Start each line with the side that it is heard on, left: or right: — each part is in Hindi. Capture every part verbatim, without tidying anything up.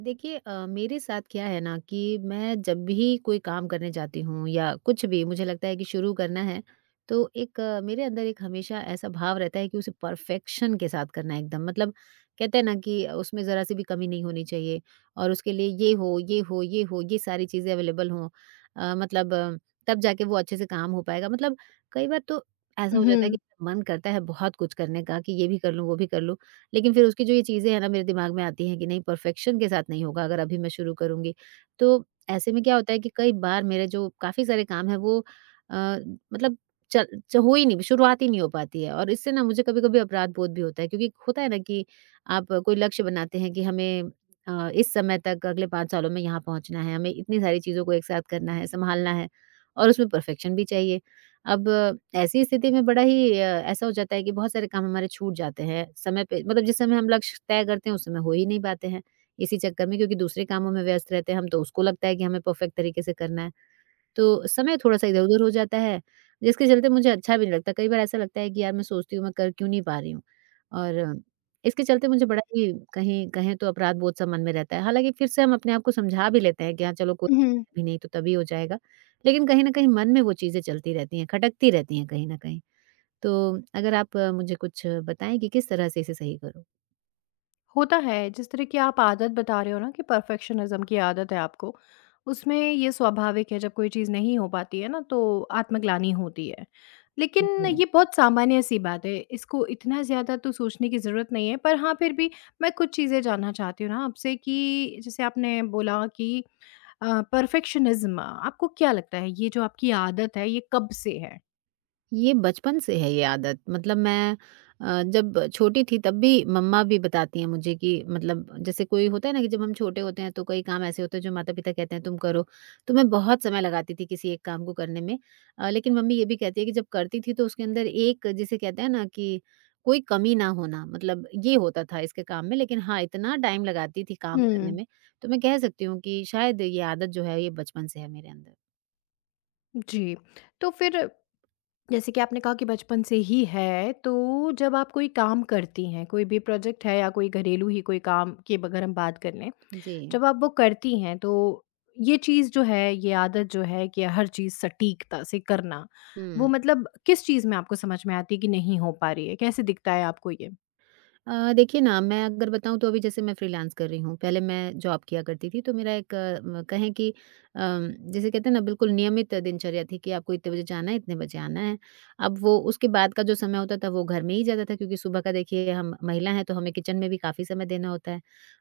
right: देखिए, अ, मेरे साथ क्या है ना कि मैं जब भी कोई काम करने जाती हूँ या कुछ भी मुझे लगता है कि शुरू करना है। तो एक अ, मेरे अंदर एक हमेशा ऐसा भाव रहता है कि उसे परफेक्शन के साथ करना है एकदम, मतलब कहते हैं ना कि उसमें ज़रा सी भी कमी नहीं होनी चाहिए। और उसके लिए ये हो ये हो ये हो ये सारी चीज़ें अवेलेबल हों, अ, मतलब अ, तब जाके वो अच्छे से काम हो पाएगा, मतलब कई बार तो ऐसा हो जाता है कि
left: हुँ।
right: मन करता है बहुत कुछ करने का कि ये भी कर लूँ वो भी कर लूँ। लेकिन फिर उसकी जो ये चीज़ें हैं ना मेरे दिमाग में आती हैं कि नहीं, परफेक्शन के साथ नहीं होगा अगर अभी मैं शुरू करूँगी। तो ऐसे में क्या होता है कि कई बार मेरे जो काफ़ी सारे काम हैं वो अ, मतलब चल च हो ही नहीं, शुरुआत ही नहीं हो पाती है। और इससे ना मुझे कभी-कभी अपराध बोध भी होता है क्योंकि होता है ना कि आप कोई लक्ष्य बनाते हैं कि हमें अ, इस समय तक अगले पाँच सालों में यहाँ पहुँचना है, हमें इतनी सारी चीज़ों को एक साथ करना है, सँभालना है और उसमें परफेक्शन भी चाहिए। अब ऐसी स्थिति में बड़ा ही अ, ऐसा हो जाता है कि बहुत सारे काम हमारे छूट जाते हैं समय पे, मतलब जिस समय हम लक्ष्य तय करते हैं उस समय हो ही नहीं पाते हैं। इसी चक्कर में क्योंकि दूसरे कामों में व्यस्त रहते हैं हम, तो उसको लगता है कि हमें परफेक्ट तरीके से करना है, तो समय थोड़ा-सा इधर-उधर हो जाता है, जिसके चलते मुझे अच्छा भी नहीं लगता। कई बार ऐसा लगता है कि यार, मैं सोचती हूँ मैं कर क्यों नहीं पा रही हूँ। और इसके चलते मुझे बड़ा ही, कहीं कहें तो, अपराध बोध सा मन में रहता है। हालाँकि फिर से हम अपने आप को समझा भी लेते हैं कि हाँ, चलो कोई
left: हुँ।
right: अभी नहीं तो तभी हो जाएगा। लेकिन कहीं न कहीं मन में वो चीज़ें चलती रहती हैं, खटकती रहती हैं कहीं न कहीं। तो अगर आप अ, मुझे कुछ बताएँ कि किस तरह से इसे सही करूँ?
left: होता है, जिस तरह की आप आदत बता रहे हो ना कि परफेक्शनिज़्म की आदत है आपको, उसमें ये स्वाभाविक है जब कोई चीज़ नहीं हो पाती है ना तो आत्मग्लानि होती है। लेकिन
right: जी।
left: ये बहुत सामान्य-सी बात है, इसको इतना ज़्यादा तो सोचने की ज़रूरत नहीं है, पर हाँ, फिर भी मैं कुछ चीज़ें जानना चाहती हूँ ना आपसे कि जैसे आपने बोला कि अ, परफेक्शनिज़्म आपको क्या लगता है, ये जो आपकी आदत है, ये कब से है?
right: ये बचपन से है ये आदत, मतलब मैं अ, जब छोटी थी तब भी मम्मा भी बताती हैं मुझे कि, मतलब जैसे कोई होता है ना कि जब हम छोटे होते हैं तो कई काम ऐसे होते हैं जो माता पिता कहते हैं तुम करो, तो मैं बहुत समय लगाती थी किसी एक काम को करने में। अ, लेकिन मम्मी ये भी कहती है कि जब करती थी तो उसके अंदर एक, जिसे कहते हैं ना कि कोई कमी ना होना, मतलब ये होता था इसके काम में। लेकिन हाँ, इतना टाइम लगाती थी काम करने
left: हुँ।
right: में। तो मैं कह सकती हूँ कि शायद ये आदत जो है ये बचपन से है मेरे अंदर।
left: जी, तो फिर जैसे कि आपने कहा कि बचपन से ही है, तो जब आप कोई काम करती हैं, कोई भी प्रोजेक्ट है या कोई घरेलू ही कोई काम की अगर हम बात कर लें,
right: जी।
left: जब आप वो करती हैं तो ये चीज़ जो है, ये आदत जो है कि हर चीज़ सटीकता से करना, वो
right: हम्म।
left: मतलब किस चीज़ में आपको समझ में आती है कि नहीं हो पा रही है? कैसे दिखता है आपको ये?
right: अ, देखिए ना, मैं अगर बताऊँ तो अभी जैसे मैं फ्रीलांस कर रही हूँ। पहले मैं जॉब किया करती थी, तो मेरा एक अ, म कहें कि अम, जिसे कहते हैं ना, बिल्कुल नियमित दिनचर्या थी कि आपको इतने बजे जाना है, इतने बजे आना है। अब वो उसके बाद का जो समय होता था वो घर में ही जाता था क्योंकि सुबह का, देखिए, हम महिला हैं तो हमें किचन में भी काफ़ी समय देना होता है।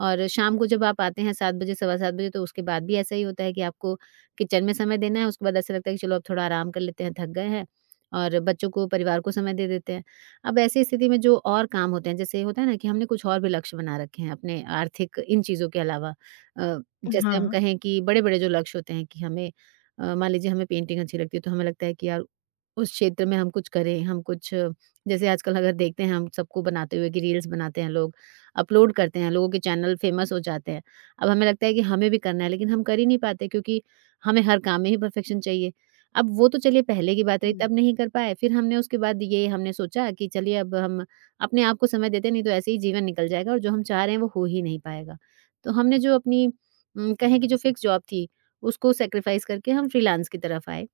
right: और शाम को जब आप आते हैं सात बजे, सवा सात बजे, तो उसके बाद भी ऐसा ही होता है कि आपको किचन में समय देना है। उसके बाद ऐसा लगता है कि चलो अब थोड़ा आराम कर लेते हैं, थक गए हैं, और बच्चों को, परिवार को समय दे देते हैं। अब ऐसी स्थिति में जो और काम होते हैं, जैसे होता है ना कि हमने कुछ और भी लक्ष्य बना रखे हैं अपने आर्थिक इन चीज़ों के अलावा। अ, जैसे हम
left: हाँ।
right: कहें कि बड़े-बड़े जो लक्ष्य होते हैं कि हमें अ, मान लीजिए हमें पेंटिंग अच्छी लगती है तो हमें लगता है कि यार, उस क्षेत्र में हम कुछ करें, हम कुछ, अ, जैसे आजकल अगर देखते हैं हम सबको बनाते हुए कि रील्स बनाते हैं लोग, अपलोड करते हैं, लोगों के चैनल फेमस हो जाते हैं। अब हमें लगता है कि हमें भी करना है, लेकिन हम कर ही नहीं पाते क्योंकि हमें हर काम में ही परफेक्शन चाहिए। अब वो तो चलिए पहले की बात रही,
left: हुँ,
right: तब नहीं कर पाए। फिर हमने उसके बाद ये हमने सोचा कि चलिए अब हम अपने आप को समय देते हैं, नहीं तो ऐसे ही जीवन निकल जाएगा और जो हम चाह रहे हैं वो हो ही नहीं पाएगा। तो हमने जो अपनी उम, कहें कि जो फिक्स जॉब थी उसको सैक्रिफाइस करके हम फ्रीलांस की तरफ आए।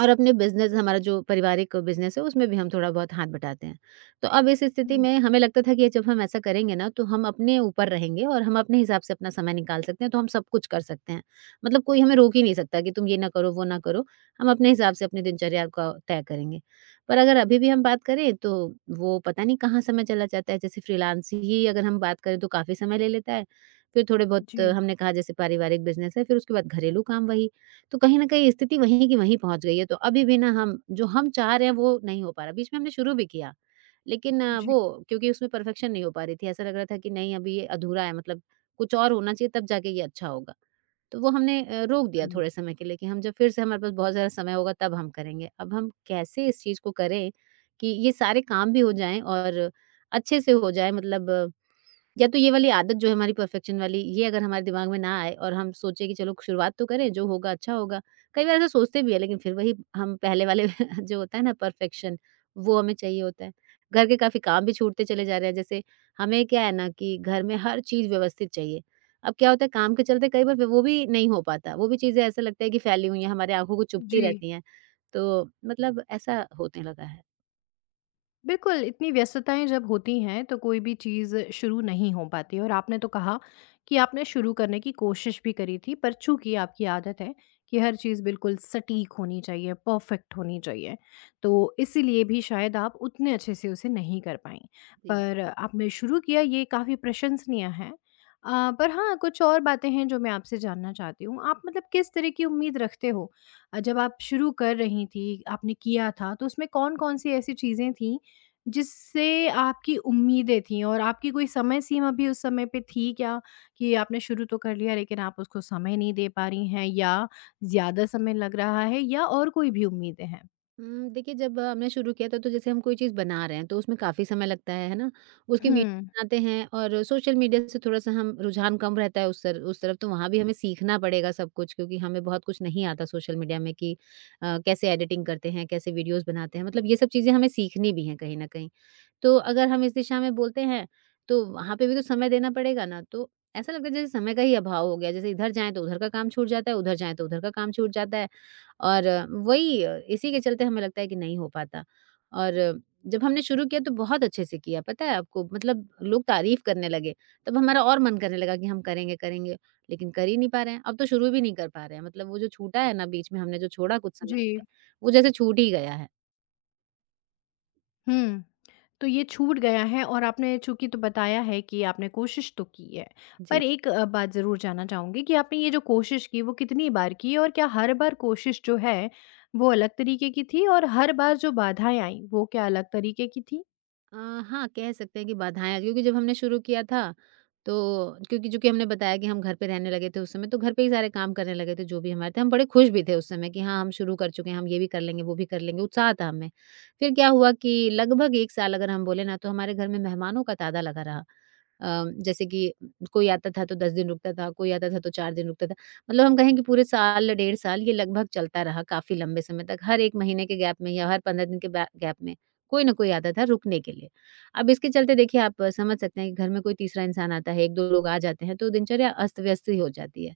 right: और अपने बिज़नेस, हमारा जो पारिवारिक बिज़नेस है, उसमें भी हम थोड़ा बहुत हाथ बटाते हैं। तो अब इस स्थिति
left: हुँ।
right: में हमें लगता था कि जब हम ऐसा करेंगे ना, तो हम अपने ऊपर रहेंगे और हम अपने हिसाब से अपना समय निकाल सकते हैं, तो हम सब कुछ कर सकते हैं। मतलब कोई हमें रोक ही नहीं सकता कि तुम ये ना करो, वो ना करो। हम अपने हिसाब से अपनी दिनचर्या को तय करेंगे। पर अगर अभी भी हम बात करें, तो वो पता नहीं कहाँ समय चला जाता है। जैसे फ्रीलांस ही अगर हम बात करें, तो काफ़ी समय ले लेता है। फिर थोड़े बहुत, अ,
left: जी,
right: हमने कहा जैसे पारिवारिक बिज़नेस है, फिर उसके बाद घरेलू काम वही। तो कहीं न कहीं स्थिति वहीं की वहीं पहुँच गई है, तो अभी भी ना हम जो हम चाह रहे हैं वो नहीं हो पा रहा। बीच में हमने शुरू भी किया, लेकिन आ,
left: जी,
right: वो क्योंकि उसमें परफेक्शन नहीं हो पा रही थी, ऐसा लग रहा था कि नहीं, अभी ये अधूरा है, मतलब कुछ और होना चाहिए तब जाके ये अच्छा होगा। तो वो हमने अ, रोक दिया
left: हुँ,
right: थोड़े समय के लिए कि हम जब फिर से, हमारे पास बहुत ज़्यादा समय होगा तब हम करेंगे। अब हम कैसे इस चीज़ को करें कि ये सारे काम भी हो जाएँ और अच्छे से हो जाए, मतलब या तो ये वाली आदत जो है हमारी परफेक्शन वाली, ये अगर हमारे दिमाग में ना आए और हम सोचे कि चलो शुरुआत तो करें, जो होगा अच्छा होगा। कई बार ऐसा सोचते भी हैं लेकिन फिर वही हम पहले वाले जो होता है ना, परफेक्शन, वो हमें चाहिए होता है। घर के काफ़ी काम भी छूटते चले जा रहे हैं, जैसे हमें क्या है ना कि घर में हर चीज़ व्यवस्थित चाहिए। अब क्या होता है, काम के चलते कई बार वो भी नहीं हो पाता। वो भी चीज़ें ऐसा लगता है कि फैली हुई हैं, हमारी आँखों को चुभती
left: जी।
right: रहती हैं। तो मतलब ऐसा होने लगा है।
left: बिल्कुल, इतनी व्यस्तताएँ जब होती हैं तो कोई भी चीज़ शुरू नहीं हो पाती है और आपने तो कहा कि आपने शुरू करने की कोशिश भी करी थी, पर चूँकि आपकी आदत है कि हर चीज़ बिल्कुल सटीक होनी चाहिए, परफ़ेक्ट होनी चाहिए, तो इसीलिए भी शायद आप उतने अच्छे से उसे नहीं कर पाईं।
right: जी।
left: पर आपने शुरू किया, ये काफ़ी प्रशंसनीय है। अ, पर हाँ, कुछ और बातें हैं जो मैं आपसे जानना चाहती हूँ। आप मतलब किस तरह की उम्मीद रखते हो? अ, जब आप शुरू कर रही थी, आपने किया था, तो उसमें कौन-कौन सी ऐसी चीज़ें थी जिससे आपकी उम्मीदें थीं, और आपकी कोई समय सीमा भी उस समय पे थी क्या? कि आपने शुरू तो कर लिया, लेकिन आप उसको समय नहीं दे पा रही हैं, या ज़्यादा समय लग रहा है, या और कोई भी उम्मीदें हैं?
right: उम, देखिए, जब अ, हमने शुरू किया था तो जैसे हम कोई चीज़ बना रहे हैं तो उसमें काफ़ी समय लगता है, है ना? उसकी वीडियो
left: हुँ।
right: बनाते हैं, और सोशल मीडिया से थोड़ा-सा हम, रुझान कम रहता है उस तर उस तरफ, तो वहाँ भी हमें सीखना पड़ेगा सब कुछ क्योंकि हमें बहुत कुछ नहीं आता सोशल मीडिया में कि अ, कैसे एडिटिंग करते हैं, कैसे वीडियोज़ बनाते हैं, मतलब ये सब चीज़ें हमें सीखनी भी हैं कहीं न कहीं। तो अगर हम इस दिशा में बोलते हैं तो वहाँ पे भी तो समय देना पड़ेगा ना, तो ऐसा लगता है जैसे समय का ही अभाव हो गया, जैसे इधर जाएँ तो उधर का काम छूट जाता है, उधर जाएँ तो उधर का काम छूट जाता है। और अ, वही अ, इसी के चलते हमें लगता है कि नहीं हो पाता। और अ, जब हमने शुरू किया तो बहुत अच्छे से किया, पता है आपको, मतलब लोग तारीफ करने लगे, तब हमारा और मन करने लगा कि हम करेंगे करेंगे। लेकिन कर ही नहीं पा रहे हैं, अब तो शुरू भी नहीं कर पा रहे हैं, मतलब वो जो छूटा है ना बीच में, हमने जो छोड़ा कुछ समय,
left: जी,
right: वो जैसे छूट ही गया है।
left: हुँ। तो ये छूट गया है, और आपने चूँकि तो बताया है कि आपने कोशिश तो की है।
right: जी।
left: पर एक अ, बात ज़रूर जानना चाहूँगी कि आपने ये जो कोशिश की, वो कितनी बार की, और क्या हर बार कोशिश जो है वो अलग तरीके की थी, और हर बार जो बाधाएँ आईं वो क्या अलग तरीके की थी?
right: अ, हाँ, कह सकते हैं कि बाधाएँ आई क्योंकि जब हमने शुरू किया था, तो क्योंकि, चूँकि हमने बताया कि हम घर पे रहने लगे थे उस समय, तो घर पे ही सारे काम करने लगे थे जो भी हमारे थे। हम बड़े खुश भी थे उस समय कि हाँ, हम शुरू कर चुके हैं, हम ये भी कर लेंगे, वो भी कर लेंगे, उत्साह था हमें। फिर क्या हुआ कि लगभग एक साल अगर हम बोले ना, तो हमारे घर में मेहमानों का ताँता लगा रहा। अ, जैसे कि कोई आता था तो दस दिन रुकता था, कोई आता था तो चार दिन रुकता था। मतलब हम कहें कि पूरे साल, डेढ़ साल ये लगभग चलता रहा काफ़ी लंबे समय तक, हर एक महीने के गैप में या हर पंद्रह दिन के बै गैप में। कोई ना कोई आता था रुकने के लिए। अब इसके चलते, देखिए, आप समझ सकते हैं कि घर में कोई तीसरा इंसान आता है, एक दो लोग आ जाते हैं, तो दिनचर्या अस्त-व्यस्त ही हो जाती है।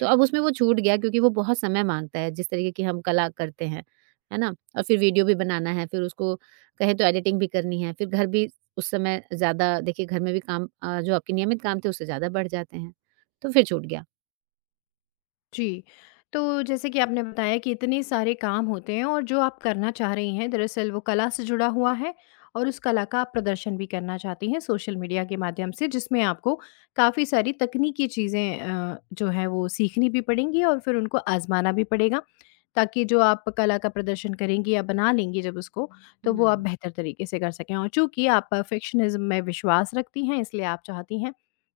right: तो अब उसमें वो छूट गया क्योंकि वो बहुत समय माँगता है, जिस तरीके की हम कला करते हैं, है ना? और फिर वीडियो भी बनाना है, फिर उसको कहें तो एडिटिंग भी करनी है, फिर घर भी, उस समय ज़्यादा, देखिए, घर में भी काम, अ, जो आपके नियमित काम थे उससे ज़्यादा बढ़ जाते हैं। तो फिर छूट गया।
left: जी। तो जैसे कि आपने बताया कि इतने सारे काम होते हैं, और जो आप करना चाह रही हैं दरअसल वो कला से जुड़ा हुआ है, और उस कला का आप प्रदर्शन भी करना चाहती हैं सोशल मीडिया के माध्यम से, जिसमें आपको काफ़ी सारी तकनीकी चीज़ें अ, जो है वो सीखनी भी पड़ेंगी, और फिर उनको आज़माना भी पड़ेगा, ताकि जो आप कला का प्रदर्शन करेंगी या बना लेंगी, जब उसको, तो वो आप
right: हुँ।
left: बेहतर तरीके से कर सकें। और चूँकि आप परफेक्शनिज़्म में विश्वास रखती हैं, इसलिए आप चाहती हैं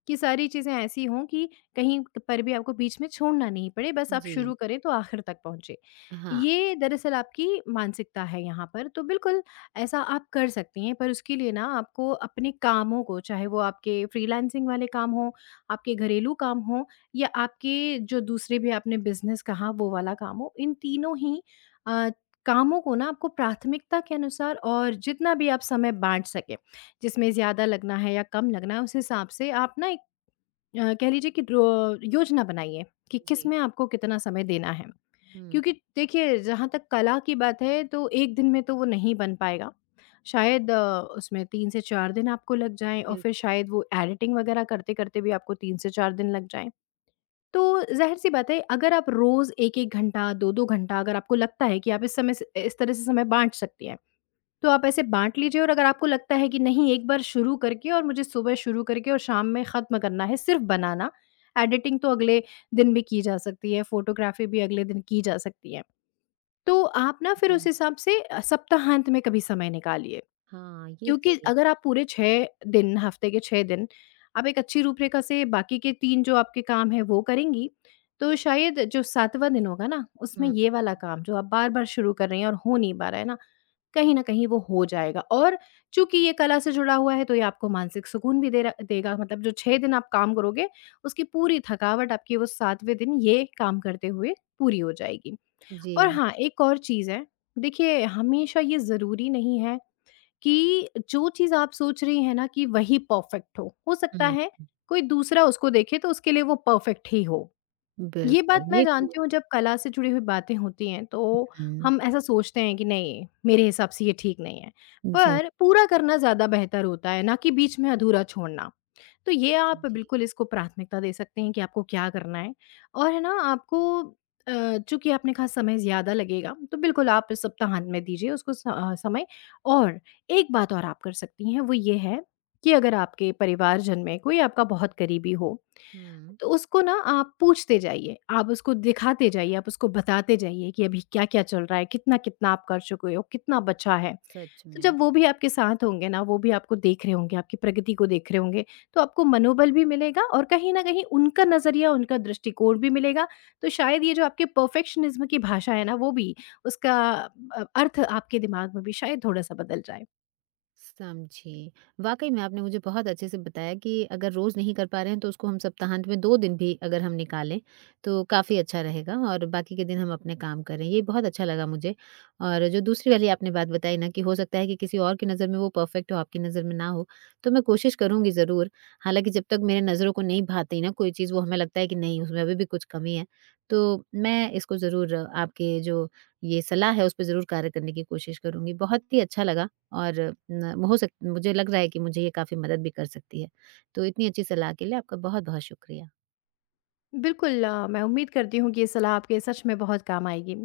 left: कि सारी चीज़ें ऐसी हों कि कहीं पर भी आपको बीच में छोड़ना नहीं पड़े, बस आप
right: जी।
left: शुरू करें तो आखिर तक पहुँचे।
right: हाँ।
left: ये दरअसल आपकी मानसिकता है यहाँ पर, तो बिल्कुल ऐसा आप कर सकती हैं, पर उसके लिए ना आपको अपने कामों को, चाहे वो आपके फ्रीलांसिंग वाले काम हों, आपके घरेलू काम हों, या आपके जो दूसरे भी आपने बिज़नेस कहा वो वाला काम हो, इन तीनों ही अ, कामों को ना आपको प्राथमिकता के अनुसार, और जितना भी आप समय बाँट सकें, जिसमें ज़्यादा लगना है या कम लगना है, उस हिसाब से आप ना एक अ, कह लीजिए कि ड्रो योजना बनाइए कि किस
right: जी।
left: में आपको कितना समय देना है।
right: हुँ।
left: क्योंकि देखिए जहाँ तक कला की बात है, तो एक दिन में तो वो नहीं बन पाएगा। शायद अ, उसमें तीन से चार दिन आपको लग जाएँ, और फिर
right: बिल्कुल।
left: शायद वो एडिटिंग वगैरह करते-करते भी आपको तीन से चार दिन लग जाएँ। तो ज़ाहिर-सी बात है, अगर आप रोज़ एक-एक घंटा, दो-दो घंटा, अगर आपको लगता है कि आप इस समय से इस तरह से समय बाँट सकती हैं, तो आप ऐसे बाँट लीजिए। और अगर आपको लगता है कि नहीं, एक बार शुरू करके, और मुझे सुबह शुरू करके और शाम में ख़त्म करना है सिर्फ़ बनाना, एडिटिंग तो अगले दिन भी की जा सकती है, फ़ोटोग्राफ़ी भी अगले दिन की जा सकती है। तो आप ना फिर उस
right: जी।
left: हिसाब से अ, सप्ताहांत में कभी समय निकालिए।
right: हाँ, ये
left: क्योंकि
right: सही है।
left: अगर आप पूरे छह दिन, हफ़्ते के छह दिन, आप एक अच्छी रूपरेखा से बाकी के तीन जो आपके काम हैं वो करेंगी, तो शायद जो सातवाँ दिन होगा ना, उसमें
right: हुँ।
left: ये वाला काम जो आप बार-बार शुरू कर रही हैं और हो नहीं पा रहा है ना, कहीं न कहीं वो हो जाएगा। और चूँकि ये कला से जुड़ा हुआ है, तो ये आपको मानसिक सुकून भी दे र देगा, मतलब जो छह दिन आप काम करोगे, उसकी पूरी थकावट आपकी वो सातवें दिन ये काम करते हुए पूरी हो जाएगी।
right: जी।
left: और हाँ, एक और चीज़ है, देखिए हमेशा ये ज़रूरी नहीं है कि जो चीज़ आप सोच रही हैं ना कि वही परफ़ेक्ट हो। हो सकता
right: हुँ।
left: है कोई दूसरा उसको देखे तो उसके लिए वो परफ़ेक्ट ही हो। ये
right: बिल्कुल,
left: बात मैं
right: ये तो।
left: जानती हूँ, जब कला से जुड़ी हुई बातें होती हैं, तो
right: हुँ।
left: हम ऐसा सोचते हैं कि नहीं, मेरे हिसाब से ये ठीक नहीं है।
right: जी।
left: पर पूरा करना ज़्यादा बेहतर होता है, ना कि बीच में अधूरा छोड़ना। तो ये आप
right: जी।
left: बिल्कुल इसको प्राथमिकता दे सकते हैं कि आपको क्या करना है, और है ना आपको अ, चूंकि आपने कहा समय ज़्यादा लगेगा, तो बिल्कुल आप इस सप्ताहांत में दीजिए उसको स- अ, समय। और एक बात और आप कर सकती हैं, वो ये है कि अगर आपके परिवारजन में कोई आपका बहुत करीबी हो,
right: हुँ।
left: तो उसको ना आप पूछते जाइए, आप उसको दिखाते जाइए, आप उसको बताते जाइए कि अभी क्या क्या चल रहा है, कितना कितना आप कर चुके हो, कितना बचा है।
right: सच
left: तो
right: में।
left: जब वो भी आपके साथ होंगे ना, वो भी आपको देख रहे होंगे, आपकी प्रगति को देख रहे होंगे, तो आपको मनोबल भी मिलेगा, और कहीं न कहीं उनका नज़रिया, उनका दृष्टिकोण भी मिलेगा। तो शायद ये जो आपके परफ़ेक्शनिज़्म की भाषा है ना, वो भी उसका अ, अर्थ आपके दिमाग में भी शायद थोड़ा-सा बदल जाए।
right: समझी। वाक़ई में आपने मुझे बहुत अच्छे से बताया कि अगर रोज़ नहीं कर पा रहे हैं तो उसको हम सप्ताहांत में दो दिन भी अगर हम निकालें तो काफ़ी अच्छा रहेगा और बाकी के दिन हम अपने काम करें। ये बहुत अच्छा लगा मुझे। और जो दूसरी वाली आपने बात बताई ना कि हो सकता है कि किसी और की नज़र में वो परफ़ेक्ट हो, आपकी नज़र में ना हो, तो मैं कोशिश करूँगी ज़रूर। हालाँकि जब तक मेरे नज़रों को नहीं भाती ना कोई चीज़, वो हमें लगता है कि नहीं, उसमें अभी भी कुछ कमी है, तो मैं इसको ज़रूर आपके जो ये सलाह है उस पे ज़रूर कार्य करने की कोशिश करूँगी। बहुत ही अच्छा लगा। और न हो सक मुझे लग रहा है कि मुझे ये काफ़ी मदद भी कर सकती है। तो इतनी अच्छी सलाह के लिए आपका बहुत-बहुत शुक्रिया।
left: बिल्कुल, अ, मैं उम्मीद करती हूँ कि ये सलाह आपके सच में बहुत काम आएगी।